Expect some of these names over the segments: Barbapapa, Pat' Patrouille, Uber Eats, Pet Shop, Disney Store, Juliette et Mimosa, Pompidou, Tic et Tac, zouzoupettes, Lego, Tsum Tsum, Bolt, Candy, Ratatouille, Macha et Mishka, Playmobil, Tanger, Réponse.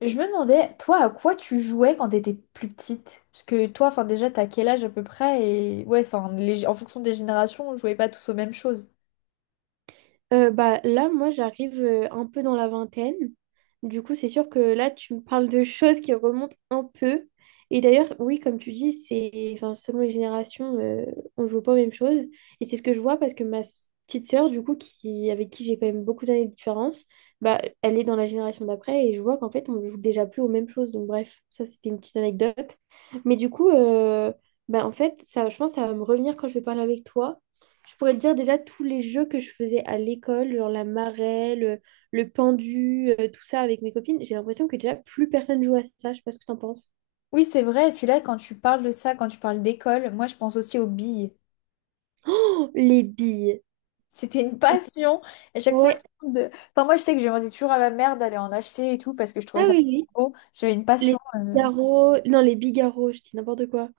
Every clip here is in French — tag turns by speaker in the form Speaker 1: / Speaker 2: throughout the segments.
Speaker 1: Je me demandais, toi, à quoi tu jouais quand t'étais plus petite? Parce que toi, enfin déjà, t'as quel âge à peu près? Et ouais, enfin, en fonction des générations, on jouait pas tous aux mêmes choses.
Speaker 2: Là, moi, j'arrive un peu dans la vingtaine. Du coup, c'est sûr que là, tu me parles de choses qui remontent un peu. Et d'ailleurs, oui, comme tu dis, c'est selon les générations, on joue pas aux mêmes choses. Et c'est ce que je vois parce que petite sœur, du coup, avec qui j'ai quand même beaucoup d'années de différence, bah, elle est dans la génération d'après et je vois qu'en fait, on joue déjà plus aux mêmes choses. Donc, bref, ça, c'était une petite anecdote. Mais du coup, euh, En fait, ça, je pense que ça va me revenir quand je vais parler avec toi. Je pourrais te dire déjà tous les jeux que je faisais à l'école, genre la marelle, le pendu, tout ça avec mes copines. J'ai l'impression que déjà plus personne joue à ça. Je sais pas ce que t'en penses.
Speaker 1: Oui, c'est vrai. Et puis là, quand tu parles de ça, quand tu parles d'école, moi, je pense aussi aux billes.
Speaker 2: Oh, les billes.
Speaker 1: C'était une passion. À chaque fois,
Speaker 2: Ouais.
Speaker 1: enfin, moi, je sais que je demandais toujours à ma mère d'aller en acheter et tout parce que je trouvais
Speaker 2: Ah
Speaker 1: ça
Speaker 2: oui, oui.
Speaker 1: trop beau. J'avais une
Speaker 2: Les
Speaker 1: passion.
Speaker 2: bigarros. Non, les bigarros, je dis n'importe quoi.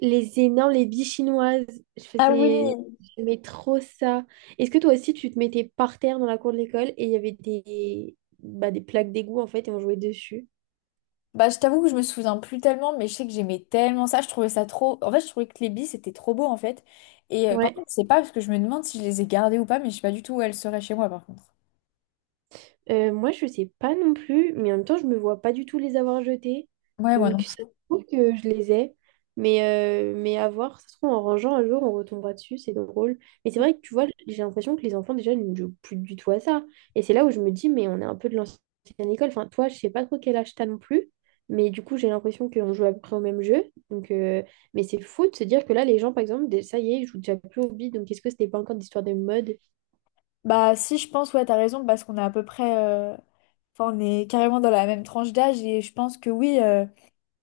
Speaker 2: Les énormes, les billes chinoises. Je
Speaker 1: Ah oui.
Speaker 2: faisais. J'aimais trop ça. Est-ce que toi aussi, tu te mettais par terre dans la cour de l'école et il y avait des, bah, des plaques d'égout en fait et on jouait dessus?
Speaker 1: Bah, je t'avoue que je me souviens plus tellement, mais je sais que j'aimais tellement ça. Je trouvais ça trop. En fait, je trouvais que les billes, c'était trop beau, en fait. Et par
Speaker 2: Ouais.
Speaker 1: contre, je sais pas, parce que je me demande si je les ai gardées ou pas, mais je sais pas du tout où elles seraient chez moi, par contre.
Speaker 2: Moi, je sais pas non plus, mais en même temps, je me vois pas du tout les avoir jetés.
Speaker 1: Ouais, moi non.
Speaker 2: Donc, ça se
Speaker 1: Plus.
Speaker 2: trouve que je les ai. Mais, mais à voir, ça se trouve, en rangeant un jour, on retombera dessus, c'est drôle. Mais c'est vrai que tu vois, j'ai l'impression que les enfants, déjà, ne jouent plus du tout à ça. Et c'est là où je me dis, mais on est un peu de l'ancienne école. Enfin, toi, je sais pas trop quel âge t'as non plus. Mais du coup, j'ai l'impression qu'on joue à peu près au même jeu. Donc, euh, mais c'est fou de se dire que là, les gens, par exemple, ça y est, ils jouent déjà plus au bide. Donc, est-ce que c'était pas encore d'histoire de mode?
Speaker 1: Bah, si, je pense, ouais, t'as raison, parce qu'on est à peu près. Enfin, on est carrément dans la même tranche d'âge, et je pense que oui.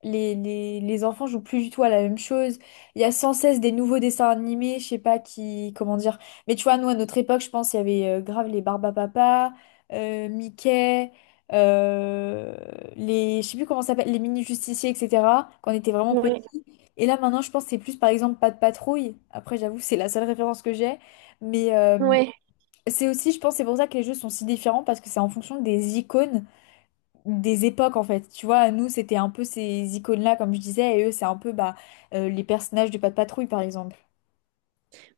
Speaker 1: Les enfants jouent plus du tout à la même chose. Il y a sans cesse des nouveaux dessins animés, je sais pas qui, comment dire. Mais tu vois, nous, à notre époque, je pense, il y avait grave les Barbapapa, Mickey, euh, les, je sais plus comment ça s'appelle, les mini-justiciers, etc., quand on était vraiment
Speaker 2: Ouais,
Speaker 1: petits. Et là, maintenant, je pense que c'est plus, par exemple, pas de patrouille. Après, j'avoue, c'est la seule référence que j'ai. Mais
Speaker 2: ouais.
Speaker 1: c'est aussi, je pense, c'est pour ça que les jeux sont si différents, parce que c'est en fonction des icônes des époques en fait. Tu vois, nous c'était un peu ces icônes-là comme je disais et eux c'est un peu les personnages de Pat' Patrouille par exemple.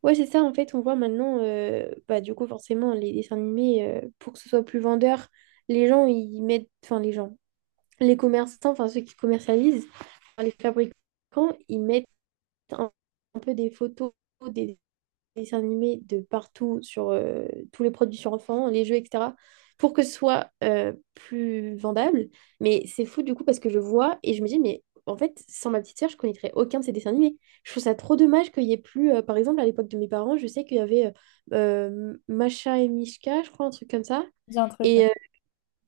Speaker 2: Ouais, c'est ça, en fait, on voit maintenant, du coup, forcément, les dessins animés, pour que ce soit plus vendeur, les gens, ils mettent, enfin, les gens, les commerçants, enfin, ceux qui commercialisent, enfin, les fabricants, ils mettent un, un peu des photos, des dessins animés de partout, sur tous les produits sur enfants, les jeux, etc., pour que ce soit plus vendable. Mais c'est fou du coup parce que je vois et je me dis, mais en fait, sans ma petite sœur, je connaîtrais aucun de ces dessins animés. Je trouve ça trop dommage qu'il y ait plus, par exemple, à l'époque de mes parents, je sais qu'il y avait Macha et Mishka, je crois, un truc comme ça.
Speaker 1: Dis un truc, ouais.
Speaker 2: Et, euh,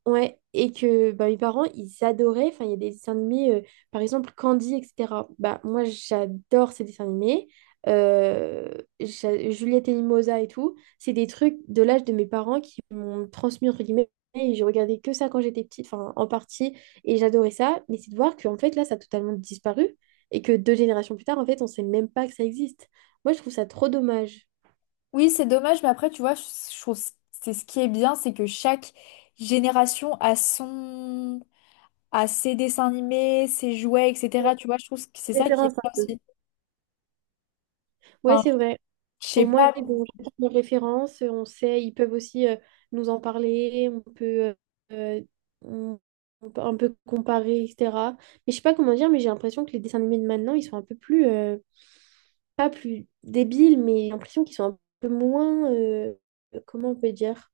Speaker 2: Ouais, et que bah, mes parents, ils adoraient. Enfin, il y a des dessins animés, par exemple Candy, etc. Bah, moi, j'adore ces dessins animés. Euh, Juliette et Mimosa et tout. C'est des trucs de l'âge de mes parents qui m'ont transmis, entre guillemets. Et je regardais que ça quand j'étais petite, enfin, en partie. Et j'adorais ça. Mais c'est de voir qu'en fait, là, ça a totalement disparu. Et que deux générations plus tard, en fait, on sait même pas que ça existe. Moi, je trouve ça trop dommage.
Speaker 1: Oui, c'est dommage, mais après tu vois, je trouve c'est ce qui est bien, c'est que chaque génération a son a ses dessins animés, ses jouets, etc. Tu vois, je trouve que c'est ça qui est
Speaker 2: Référence.
Speaker 1: bien
Speaker 2: Un
Speaker 1: aussi.
Speaker 2: Ouais,
Speaker 1: Enfin,
Speaker 2: c'est vrai.
Speaker 1: je
Speaker 2: Au
Speaker 1: sais
Speaker 2: moins,
Speaker 1: pas.
Speaker 2: ils ont chacun leurs références, on sait, ils peuvent aussi nous en parler, euh, euh, on- on peut un peu comparer, etc. Mais je sais pas comment dire, mais j'ai l'impression que les dessins animés de maintenant, ils sont un peu plus, pas plus débiles, mais j'ai l'impression qu'ils sont un peu moins, comment on peut dire?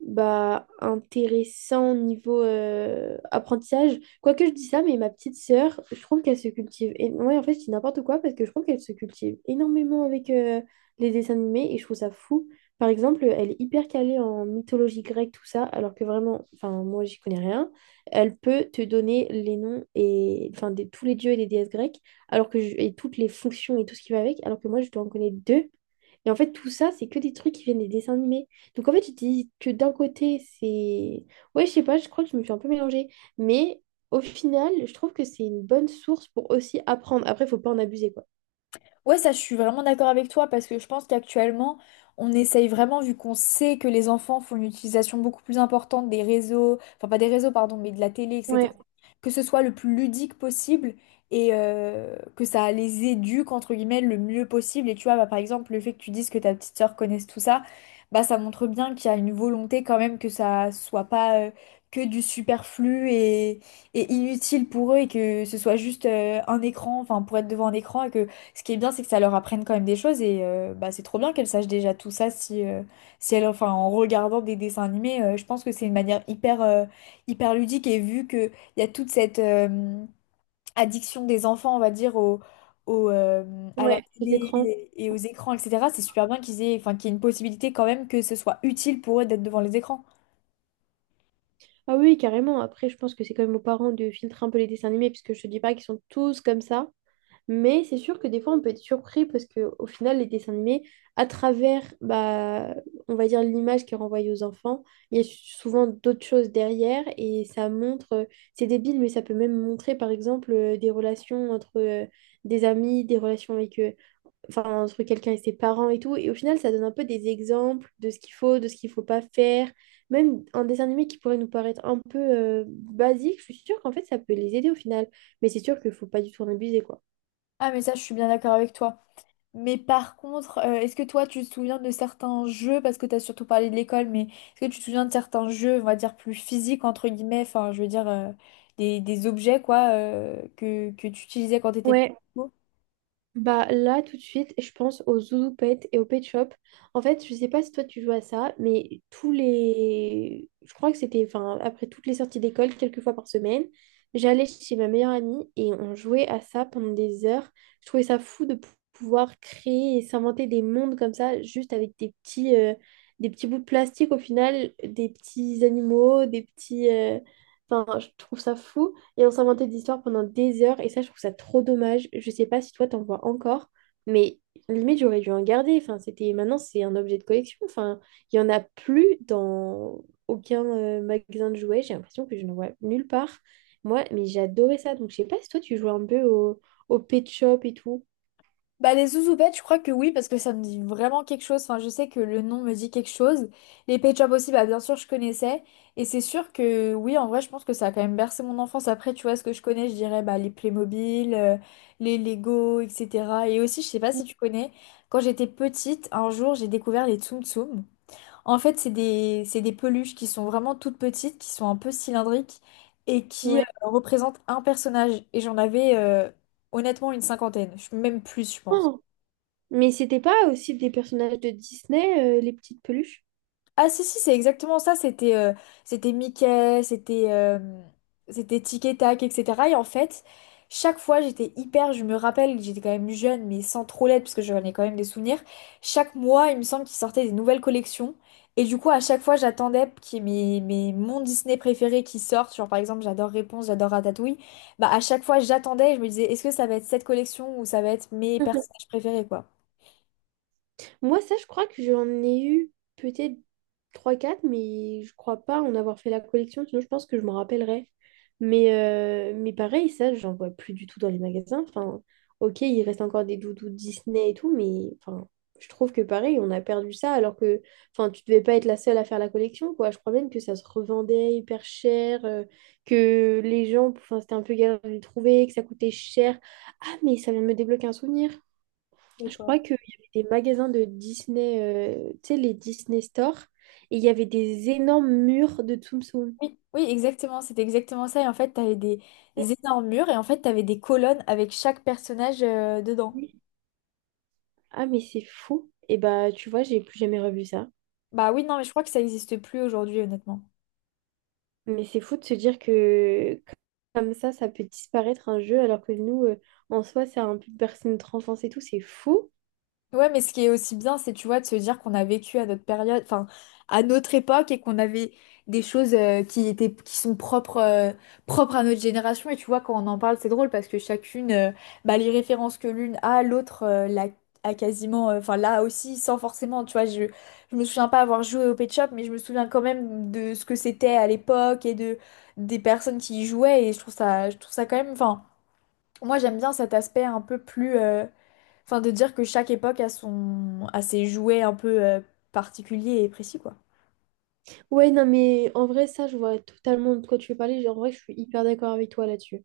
Speaker 2: Bah, intéressant niveau apprentissage. Quoique je dis ça, mais ma petite sœur, je trouve qu'elle se cultive. Et ouais, en fait, je dis n'importe quoi parce que je trouve qu'elle se cultive énormément avec les dessins animés et je trouve ça fou. Par exemple, elle est hyper calée en mythologie grecque, tout ça, alors que vraiment, enfin, moi, j'y connais rien. Elle peut te donner les noms et, enfin, de tous les dieux et des déesses grecques, et toutes les fonctions et tout ce qui va avec, alors que moi, je dois en connaître deux. Et en fait, tout ça, c'est que des trucs qui viennent des dessins animés. Donc en fait, tu te dis que d'un côté, c'est... Ouais, je sais pas, je crois que je me suis un peu mélangée. Mais au final, je trouve que c'est une bonne source pour aussi apprendre. Après, faut pas en abuser, quoi.
Speaker 1: Ouais, ça, je suis vraiment d'accord avec toi parce que je pense qu'actuellement, on essaye vraiment, vu qu'on sait que les enfants font une utilisation beaucoup plus importante des réseaux, enfin pas des réseaux, pardon, mais de la télé, etc.,
Speaker 2: Ouais,
Speaker 1: que ce soit le plus ludique possible et que ça les éduque, entre guillemets, le mieux possible. Et tu vois, bah, par exemple, le fait que tu dises que ta petite sœur connaisse tout ça, bah ça montre bien qu'il y a une volonté quand même que ça soit pas que du superflu et inutile pour eux et que ce soit juste un écran, enfin pour être devant un écran et que ce qui est bien, c'est que ça leur apprenne quand même des choses et bah, c'est trop bien qu'elles sachent déjà tout ça si, si elles, enfin, en regardant des dessins animés, je pense que c'est une manière hyper, hyper ludique et vu qu'il y a toute cette addiction des enfants, on va dire, à la
Speaker 2: ouais. Les écrans.
Speaker 1: télé et aux écrans, etc., c'est super bien qu'ils aient, enfin, qu'il y ait une possibilité quand même que ce soit utile pour eux d'être devant les écrans.
Speaker 2: Ah oui, carrément. Après, je pense que c'est quand même aux parents de filtrer un peu les dessins animés, puisque je te dis pas qu'ils sont tous comme ça. Mais c'est sûr que des fois, on peut être surpris parce qu'au final, les dessins animés, à travers, bah, on va dire, l'image qui est renvoyée aux enfants, il y a souvent d'autres choses derrière et ça montre, c'est débile, mais ça peut même montrer, par exemple, des relations entre des amis, des relations avec, enfin, entre quelqu'un et ses parents et tout. Et au final, ça donne un peu des exemples de ce qu'il faut, de ce qu'il faut pas faire. Même un dessin animé qui pourrait nous paraître un peu basique, je suis sûre qu'en fait, ça peut les aider au final. Mais c'est sûr qu'il faut pas du tout en abuser, quoi.
Speaker 1: Ah mais ça, je suis bien d'accord avec toi. Mais par contre, est-ce que toi, tu te souviens de certains jeux, parce que tu as surtout parlé de l'école, mais est-ce que tu te souviens de certains jeux, on va dire, plus physiques, entre guillemets, enfin, je veux dire, des objets, quoi, que tu utilisais quand tu étais petit?
Speaker 2: Ouais. Bah là tout de suite, je pense aux zouzoupettes et aux pet shop. En fait, je sais pas si toi tu joues à ça, mais tous les, je crois que c'était, enfin après toutes les sorties d'école, quelques fois par semaine, j'allais chez ma meilleure amie et on jouait à ça pendant des heures. Je trouvais ça fou de pouvoir créer et s'inventer des mondes comme ça, juste avec des petits bouts de plastique au final, des petits animaux, des petits, enfin je trouve ça fou. Et on s'inventait des histoires pendant des heures. Et ça, je trouve ça trop dommage. Je sais pas si toi, t'en vois encore. Mais limite, j'aurais dû en garder. Enfin, c'était... Maintenant, c'est un objet de collection. Enfin, il y en a plus dans aucun magasin de jouets. J'ai l'impression que je ne vois nulle part. Moi, mais j'adorais ça. Donc, je sais pas si toi, tu jouais un peu au Pet Shop et tout.
Speaker 1: Bah, les zouzoupettes, je crois que oui, parce que ça me dit vraiment quelque chose. Enfin, je sais que le nom me dit quelque chose. Les Pet Shop aussi, bah, bien sûr, je connaissais. Et c'est sûr que oui, en vrai, je pense que ça a quand même bercé mon enfance. Après, tu vois, ce que je connais, je dirais bah, les Playmobil, les Lego, etc. Et aussi, je sais pas si tu connais, quand j'étais petite, un jour, j'ai découvert les Tsum Tsum. En fait, c'est des peluches qui sont vraiment toutes petites, qui sont un peu cylindriques et qui
Speaker 2: Ouais.
Speaker 1: représentent un personnage. Et j'en avais honnêtement une cinquantaine. Même plus, je pense.
Speaker 2: Oh, mais c'était pas aussi des personnages de Disney, les petites peluches?
Speaker 1: Ah si si c'est exactement ça c'était Mickey, c'était Tic et Tac, etc. Et en fait, chaque fois j'étais hyper, je me rappelle, j'étais quand même jeune mais sans trop l'être parce que j'en ai quand même des souvenirs. Chaque mois il me semble qu'ils sortaient des nouvelles collections et du coup à chaque fois j'attendais qu'il y ait mes mon Disney préféré qui sorte, genre par exemple j'adore Réponse, j'adore Ratatouille. Bah à chaque fois j'attendais et je me disais est-ce que ça va être cette collection ou ça va être mes personnages préférés, quoi.
Speaker 2: Moi, ça, je crois que j'en ai eu peut-être trois quatre mais je crois pas en avoir fait la collection, sinon je pense que je m'en rappellerais. Mais pareil, ça, j'en vois plus du tout dans les magasins. Enfin, ok, il reste encore des doudous Disney et tout, mais enfin, je trouve que pareil, on a perdu ça, alors que enfin, tu devais pas être la seule à faire la collection, quoi. Je crois même que ça se revendait hyper cher, que les gens, enfin, c'était un peu galère de les trouver, que ça coûtait cher. Ah, mais ça vient de me débloquer un souvenir. Je crois qu'il y avait des magasins de Disney, tu sais, les Disney Store, et il y avait des énormes murs de Tsum Tsum.
Speaker 1: Oui, oui, exactement, c'était exactement ça. Et en fait, t'avais des énormes murs et en fait, t'avais des colonnes avec chaque personnage dedans.
Speaker 2: Ah, mais c'est fou. Et bah, tu vois, j'ai plus jamais revu ça.
Speaker 1: Bah oui, non, mais je crois que ça n'existe plus aujourd'hui, honnêtement.
Speaker 2: Mais c'est fou de se dire que comme ça peut disparaître un jeu, alors que nous, en soi, ça a un peu bercé notre enfance et tout. C'est fou.
Speaker 1: Ouais, mais ce qui est aussi bien, c'est, tu vois, de se dire qu'on a vécu à notre période, enfin, à notre époque et qu'on avait des choses qui étaient, qui sont propres, propres à notre génération. Et tu vois, quand on en parle, c'est drôle parce que chacune, bah, les références que l'une a, l'autre a quasiment, enfin, là aussi, sans forcément, tu vois, je me souviens pas avoir joué au Pet Shop, mais je me souviens quand même de ce que c'était à l'époque et de, des personnes qui y jouaient. Et je trouve ça quand même, enfin, moi, j'aime bien cet aspect un peu plus. Enfin, de dire que chaque époque a son... a ses jouets un peu particuliers et précis, quoi.
Speaker 2: Ouais, non, mais en vrai, ça, je vois totalement de quoi tu veux parler. Genre, en vrai, je suis hyper d'accord avec toi là-dessus.